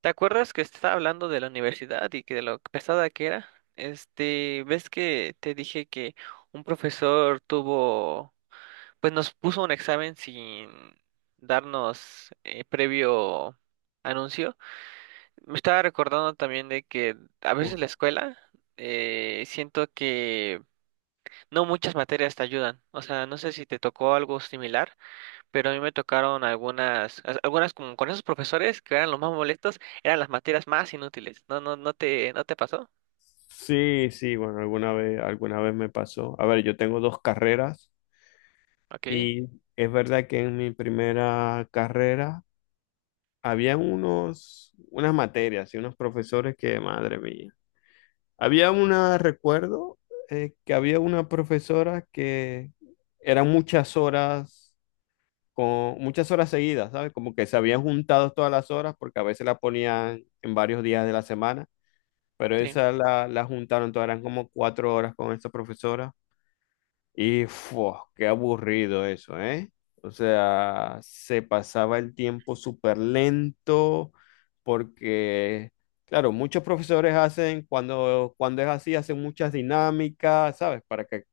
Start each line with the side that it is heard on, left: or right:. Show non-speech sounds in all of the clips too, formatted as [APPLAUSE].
right: ¿Te acuerdas que estaba hablando de la universidad y que de lo pesada que era? Este, ¿ves que te dije que un profesor tuvo, pues nos puso un examen sin darnos previo anuncio? Me estaba recordando también de que a veces la
left: Wow.
right: escuela siento que no muchas materias te ayudan. O sea, no sé si te tocó algo similar pero a mí me tocaron algunas, algunas como con esos profesores que eran los más molestos, eran las materias más inútiles. No, no, no te pasó.
left: Sí, sí, bueno, alguna vez me pasó. A ver, yo tengo dos carreras
right: Ok,
left: y es verdad que en mi primera carrera había unas materias y unos profesores que, madre mía. Había una, recuerdo, que había una profesora que eran muchas horas, con muchas horas seguidas, ¿sabes? Como que se habían juntado todas las horas porque a veces la ponían en varios días de la semana. Pero
right: sí.
left: esa la juntaron, todas eran como cuatro horas con esta profesora. Y fua, qué aburrido eso, ¿eh? O sea, se pasaba el tiempo súper lento porque, claro, muchos profesores hacen, cuando es así, hacen muchas dinámicas, ¿sabes?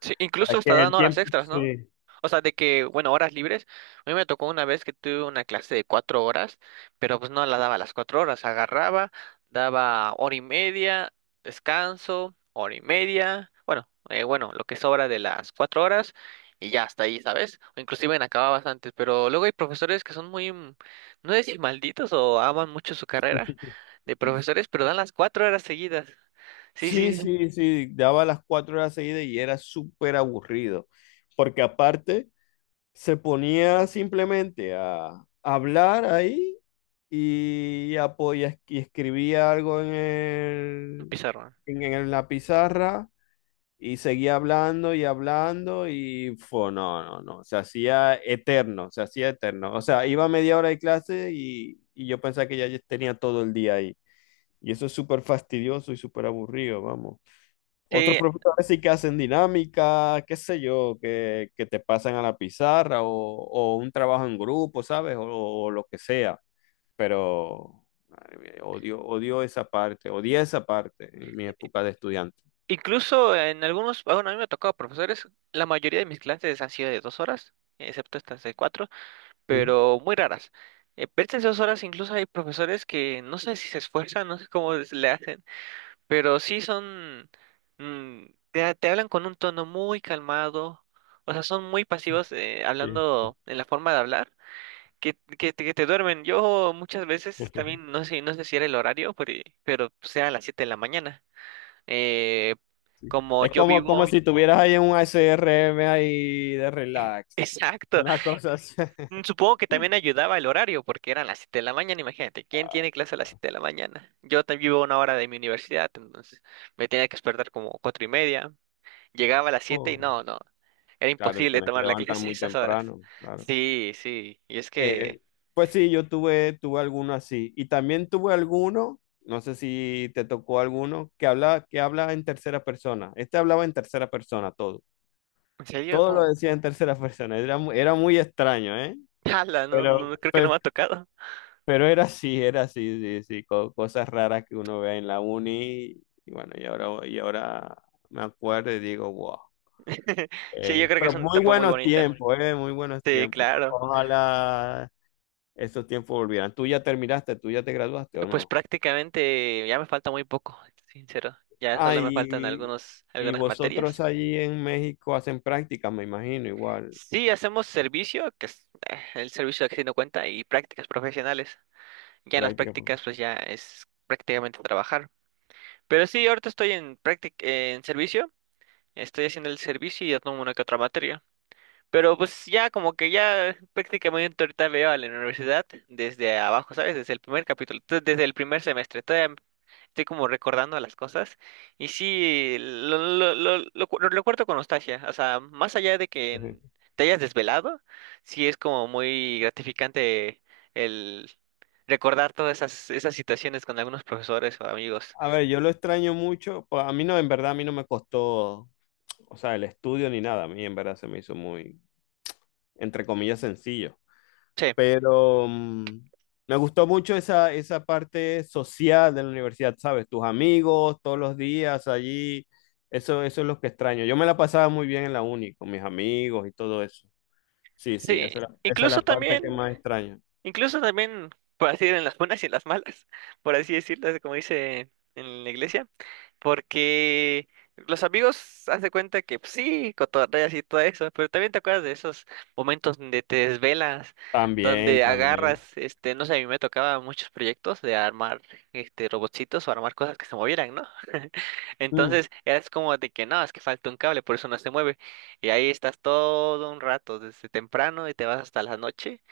right: Sí,
left: Para
right: incluso
left: que
right: hasta dan
left: el
right: horas
left: tiempo...
right: extras, ¿no?
left: Sí.
right: O sea, de que, bueno, horas libres. A mí me tocó una vez que tuve una clase de 4 horas, pero pues no la daba las 4 horas. Agarraba, daba hora y media, descanso, hora y media. Bueno, bueno, lo que sobra de las 4 horas y ya hasta ahí, ¿sabes? O inclusive en acababas antes, pero luego hay profesores que son muy, no sé si malditos o aman mucho su carrera
left: [LAUGHS]
right: de profesores, pero dan las 4 horas seguidas. Sí,
left: Sí,
right: sí,
left: sí, sí, daba las cuatro horas seguidas y era súper aburrido, porque aparte se ponía simplemente a hablar ahí y, y escribía algo
right: un pizarrón.
left: en la pizarra y seguía hablando y hablando y fue, no, no, no, se hacía eterno, se hacía eterno. O sea, iba media hora de clase y yo pensaba que ya tenía todo el día ahí. Y eso es súper fastidioso y súper aburrido, vamos. Otros
right: Sí,
left: profesores sí que hacen dinámica, qué sé yo, que te pasan a la pizarra o un trabajo en grupo, ¿sabes? O lo que sea pero madre mía, odio, odio esa parte, odié esa parte en mi época de estudiante.
right: incluso en algunos, bueno, a mí me ha tocado profesores, la mayoría de mis clases han sido de 2 horas, excepto estas de cuatro,
left: Sí,
right: pero muy raras. Pero estas 2 horas incluso hay profesores que no sé si se esfuerzan, no sé cómo le hacen, pero sí son, mm, te hablan con un tono muy calmado, o sea, son muy pasivos
left: sí, sí.
right: hablando en la forma de hablar, que, que te duermen. Yo muchas veces también,
left: [LAUGHS]
right: no sé, no sé si era el horario, pero, sea a las 7 de la mañana. Eh,
left: Sí.
right: como
left: Es
right: yo
left: como, como
right: vivo,
left: si tuvieras ahí un ASRM ahí de
right: [LAUGHS]
left: relax, [LAUGHS]
right: exacto.
left: una cosa así. [LAUGHS]
right: Supongo que también ayudaba el horario, porque eran las 7 de la mañana, imagínate, ¿quién tiene clase a las 7 de la mañana? Yo también vivo a una hora de mi universidad, entonces me tenía que despertar como 4:30. Llegaba a las siete y
left: Oh,
right: no, no, era
left: claro,
right: imposible
left: tienes que
right: tomar la
left: levantar
right: clase a
left: muy
right: esas horas.
left: temprano, claro.
right: Sí, sí, y es que,
left: Eh, pues sí, tuve alguno así. Y también tuve alguno, no sé si te tocó alguno, que habla en tercera persona. Este hablaba en tercera persona todo.
right: en serio,
left: Todo lo
right: ¿cómo?
left: decía en tercera persona. Era, era muy extraño, ¿eh?
right: [LAUGHS] Ala, no, no,
left: Pero,
right: creo que no
left: pe-
right: me ha tocado.
left: pero era así, sí, sí. Cosas raras que uno ve en la uni. Y bueno, y ahora me acuerdo y digo, wow.
right: [LAUGHS] Sí, yo creo que
left: Pero
right: es una
left: muy
right: etapa muy
left: buenos
right: bonita.
left: tiempos, ¿eh? Muy buenos
right: Sí,
left: tiempos.
right: claro.
left: Ojalá esos tiempos volvieran. ¿Tú ya terminaste? ¿Tú ya te graduaste o
right: Pues
left: no?
right: prácticamente ya me falta muy poco, sincero. Ya
left: Ah,
right: solo me faltan
left: y
right: algunas
left: vosotros
right: materias.
left: allí en México hacen prácticas, me imagino, igual,
right: Sí, hacemos servicio, que es el servicio que no cuenta, y prácticas profesionales. Ya en las
left: prácticas.
right: prácticas, pues ya es prácticamente trabajar. Pero sí, ahorita estoy en en servicio, estoy haciendo el servicio y ya tomo una que otra materia. Pero pues ya como que ya prácticamente ahorita veo a la universidad desde abajo, ¿sabes? Desde el primer capítulo, desde el primer semestre. Estoy como recordando las cosas y sí, lo recuerdo con nostalgia, o sea, más allá de que
left: [LAUGHS]
right: te hayas desvelado, sí es como muy gratificante el recordar todas esas, situaciones con algunos profesores o amigos.
left: A ver, yo lo extraño mucho. Pues, a mí no, en verdad, a mí no me costó, o sea, el estudio ni nada. A mí en verdad se me hizo muy, entre comillas, sencillo.
right: Sí,
left: Pero mm, me gustó mucho esa, esa parte social de la universidad, ¿sabes? Tus amigos, todos los días allí. Eso es lo que extraño. Yo me la pasaba muy bien en la uni, con mis amigos y todo eso. Sí, sí,
right: sí,
left: esa es la
right: incluso
left: parte que
right: también,
left: más extraño.
right: incluso también, por así decir, en las buenas y en las malas, por así decirlo, como dice en la iglesia. Porque los amigos haz de cuenta que pues, sí, cotorreas y todo eso, pero también te acuerdas de esos momentos donde te desvelas,
left: También,
right: donde
left: también.
right: agarras, este, no sé, a mí me tocaba muchos proyectos de armar este robotcitos o armar cosas que se movieran, ¿no? [LAUGHS]
left: Mm,
right: Entonces, eras como de que no, es que falta un cable, por eso no se mueve. Y ahí estás todo un rato, desde temprano y te vas hasta la noche.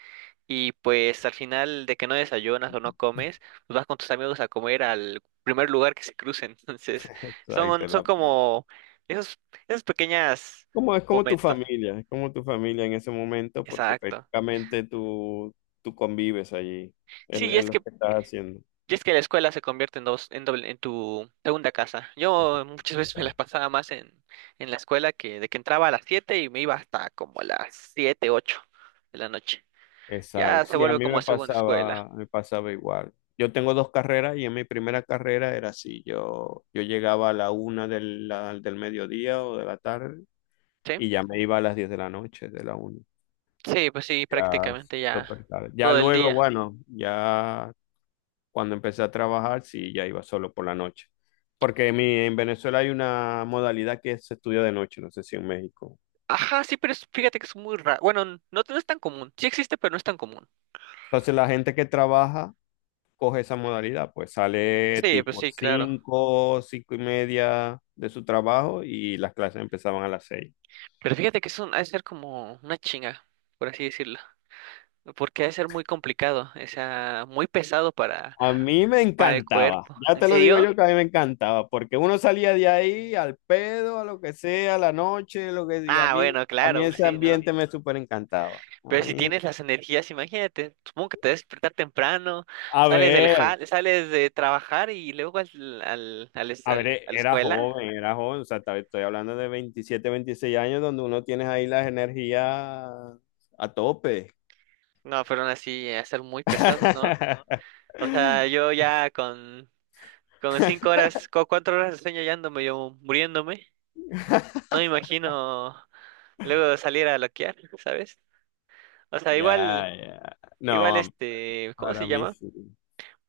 right: Y pues al final de que no desayunas o no comes, pues vas con tus amigos a comer al primer lugar que se cruce. [LAUGHS] Entonces,
left: [LAUGHS]
right: son,
left: exacto.
right: son
left: la-
right: como esos, pequeños
left: Como, es como tu
right: momentos.
left: familia, es como tu familia en ese momento porque
right: Exacto.
left: prácticamente tú, tú convives allí,
right: Sí,
left: es lo que estás haciendo.
right: y es que la escuela se convierte en doble, en tu segunda casa.
left: Con tu
right: Yo muchas [LAUGHS]
left: familia
right: veces me las
left: acá.
right: pasaba más en la escuela que de que entraba a las 7 y me iba hasta como las 7 8 de la noche. Ya
left: Exacto.
right: se
left: Sí, a
right: vuelve
left: mí
right: como segunda escuela.
left: me pasaba igual. Yo tengo dos carreras y en mi primera carrera era así, yo llegaba a la una del mediodía o de la tarde
right: ¿Sí?
left: y ya me iba a las diez de la noche, de la una.
right: Sí, pues sí,
left: Ya
right: prácticamente ya
left: súper tarde. Ya
right: todo el
left: luego,
right: día.
left: bueno, ya cuando empecé a trabajar, sí, ya iba solo por la noche. Porque en Venezuela hay una modalidad que se estudia de noche, no sé si en México.
right: Ajá, sí, pero fíjate que es muy raro. Bueno, no, no es tan común. Sí existe, pero no es tan común.
left: Entonces la gente que trabaja coge esa modalidad, pues sale
right: Sí, pues
left: tipo
right: sí, claro.
left: 5, 5 y media de su trabajo y las clases empezaban a las 6.
right: Pero fíjate que es un, ha de ser como una chinga, por así decirlo. Porque ha de ser muy complicado, o sea, muy pesado para,
left: A mí me
right: el
left: encantaba,
right: cuerpo.
left: ya
right: ¿En
left: te lo digo
right: serio?
left: yo que a mí me encantaba, porque uno salía de ahí al pedo, a lo que sea, a la noche, lo que sea.
right: Ah, bueno,
left: A mí
right: claro, pues
left: ese
right: sí, ¿no?
left: ambiente me súper encantaba.
right: Pero si tienes las energías, imagínate, supongo que te debes despertar temprano,
left: A
right: sales del
left: ver,
right: sales de trabajar y luego
left: A ver,
right: a la escuela.
left: era joven, o sea, tal vez estoy hablando de 27, 26 años donde uno tiene ahí las energías a tope.
right: No, pero aún así, ha de ser muy pesado, ¿no?
left: [LAUGHS]
right: O sea, yo ya con 5 horas, con 4 horas de sueño ya ando medio muriéndome. No me imagino luego salir a loquear, ¿sabes? O sea,
left: Ya, ya.
right: igual
left: No,
right: este, ¿cómo
left: para
right: se
left: mí
right: llama?
left: sí.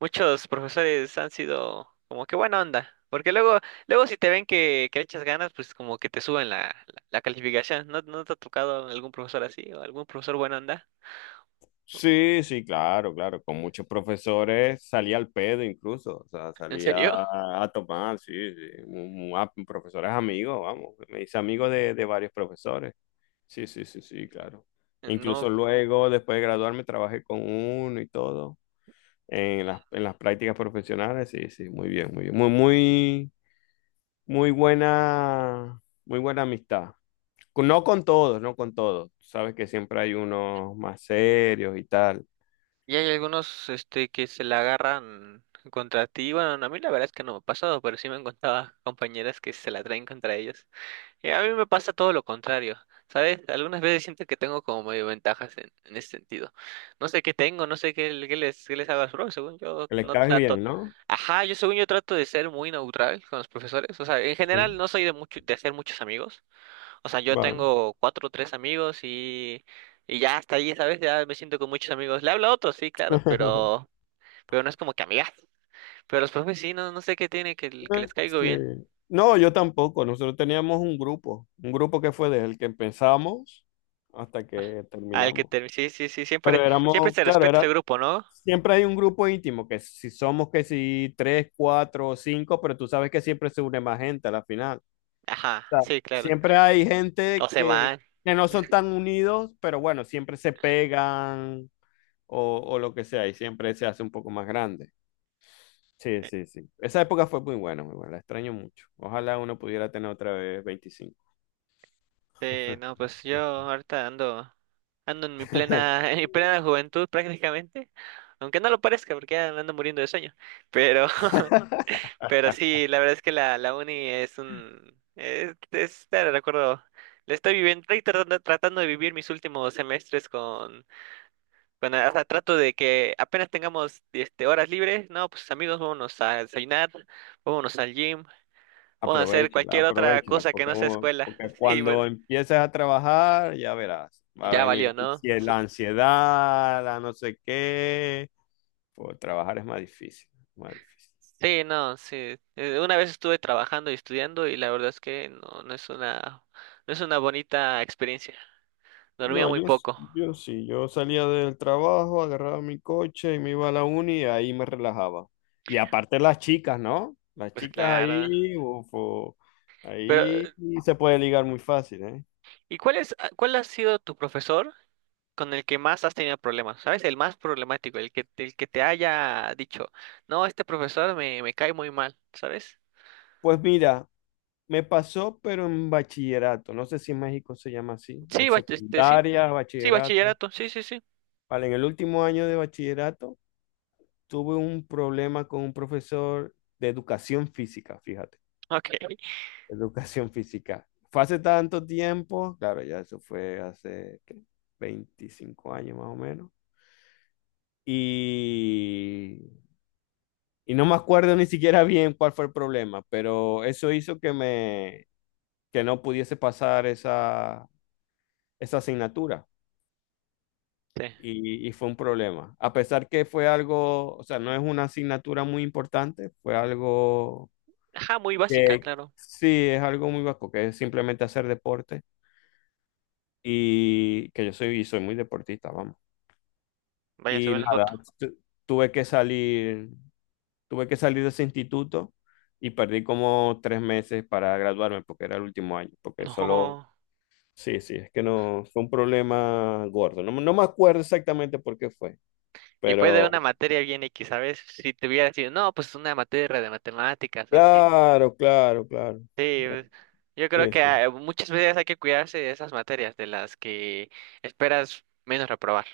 right: Muchos profesores han sido como que buena onda. Porque luego si te ven que, le echas ganas, pues como que te suben la calificación. ¿No, no te ha tocado algún profesor así o algún profesor buena onda?
left: Sí, sí, claro, claro. Con muchos profesores salía al pedo incluso, o sea,
right: ¿En
left: salía
right: serio?
left: a tomar, sí, sí. Profesores amigos, vamos. Me hice amigo de varios profesores. Sí, sí, sí, sí, claro.
right: No.
left: Incluso luego, después de graduarme, trabajé con uno y todo en las prácticas profesionales. Sí, sí, muy bien, muy bien. Muy, muy, muy buena amistad. No con todos, no con todos. Sabes que siempre hay unos más serios y tal.
right: Y hay algunos este que se la agarran contra ti. Bueno, a mí la verdad es que no me ha pasado, pero sí me han contado [LAUGHS] compañeras que se la traen contra ellos. Y a mí me pasa todo lo contrario, ¿sabes? Algunas veces siento que tengo como medio ventajas en, ese sentido. No sé qué tengo, no sé qué les hago a los profes, según yo
left: Que le
right: no
left: caes
right: trato.
left: bien, ¿no?
right: Ajá, yo según yo trato de ser muy neutral con los profesores. O sea, en
left: Sí,
right: general no soy de mucho, de hacer muchos amigos. O sea, yo
left: vale.
right: tengo cuatro o tres amigos y, ya hasta ahí, ¿sabes? Ya me siento con muchos amigos. Le hablo a otros, sí, claro,
left: [LAUGHS]
right: pero, no es como que amigas. Pero los profes sí, no, no sé qué tiene, que les caigo
left: Sí.
right: bien.
left: No, yo tampoco. Nosotros teníamos un grupo que fue desde el que empezamos hasta
right: Ah.
left: que terminamos.
right: Sí, sí, sí,
left: Pero
right: siempre
left: éramos,
right: se
left: claro,
right: respeta ese
left: era,
right: grupo, ¿no?
left: siempre hay un grupo íntimo, que si somos que si tres, cuatro o cinco, pero tú sabes que siempre se une más gente a la final.
right: Ajá,
left: O sea,
right: sí, claro.
left: siempre hay
right: O
left: gente
right: se van.
left: que no son tan unidos, pero bueno, siempre se pegan o lo que sea, y siempre se hace un poco más grande. Sí, sí, sí. Esa época fue muy buena, muy buena. La extraño mucho. Ojalá uno pudiera tener otra vez veinticinco.
right: Sí, no, pues yo ahorita ando en mi plena, [LAUGHS]
left: [LAUGHS]
right: en mi plena juventud prácticamente. Aunque no lo parezca, porque ya me ando muriendo de sueño. Pero [LAUGHS] pero sí, la verdad es que la uni es un... Es, te recuerdo, le estoy viviendo, estoy tratando de vivir mis últimos semestres con, O sea, trato de que apenas tengamos este, horas libres, no, pues amigos, vámonos a desayunar, vámonos al gym, vamos a hacer
left: Aprovechala,
right: cualquier otra
left: aprovechala,
right: cosa que
left: porque,
right: no sea escuela.
left: porque
right: [LAUGHS] Sí,
left: cuando
right: bueno,
left: empieces a trabajar, ya verás, va a
right: ya
left: venir
right: valió, ¿no?
left: la ansiedad, la no sé qué. Pues, trabajar es más difícil, más difícil.
right: Sí, no, sí. Una vez estuve trabajando y estudiando y la verdad es que no, no es una bonita experiencia. Dormía
left: No,
right: muy
left: yo, s-
right: poco.
left: Yo sí, yo salía del trabajo, agarraba mi coche y me iba a la uni y ahí me relajaba. Y aparte las chicas, ¿no? Las
right: Pues
left: chicas
right: claro.
left: ahí, ufo,
right: Pero,
left: ahí sí se puede ligar muy fácil, ¿eh?
right: ¿y cuál ha sido tu profesor con el que más has tenido problemas? ¿Sabes? El más problemático, el que te haya dicho, no, este profesor me cae muy mal, ¿sabes?
left: Pues mira, me pasó, pero en bachillerato, no sé si en México se llama así, o
right: Sí, este, sí,
left: secundaria,
right: sí,
left: bachillerato.
right: bachillerato, sí, sí, sí.
left: Vale, en el último año de bachillerato tuve un problema con un profesor de educación física, fíjate.
right: Ok.
left: Educación [LAUGHS] física. Fue hace tanto tiempo, claro, ya eso fue hace ¿qué? 25 años más o menos. Y, y no me acuerdo ni siquiera bien cuál fue el problema, pero eso hizo que no pudiese pasar esa, esa asignatura.
right: Sí.
left: Y fue un problema. A pesar que fue algo, o sea, no es una asignatura muy importante, fue algo
right: Ajá, muy básica,
left: que
right: claro.
left: sí es algo muy básico, que es simplemente hacer deporte y que yo soy, soy muy deportista, vamos.
right: Vaya, se
left: Y
right: ve en la
left: nada,
right: foto.
left: tu- tuve que salir, tuve que salir de ese instituto y perdí como tres meses para graduarme porque era el último año,
right: [LAUGHS]
left: porque solo,
right: No.
left: sí, sí, es que no, fue un problema gordo. No, no me acuerdo exactamente por qué fue,
right: Y fue de
left: pero
right: una materia bien X, ¿sabes? Si te hubiera dicho, no, pues una materia de matemáticas, así.
left: claro, claro, claro.
right: Sí,
left: Eh,
right: pues, yo creo
left: Sí,
right: que
left: sí.
right: muchas veces hay que cuidarse de esas materias de las que esperas menos reprobar.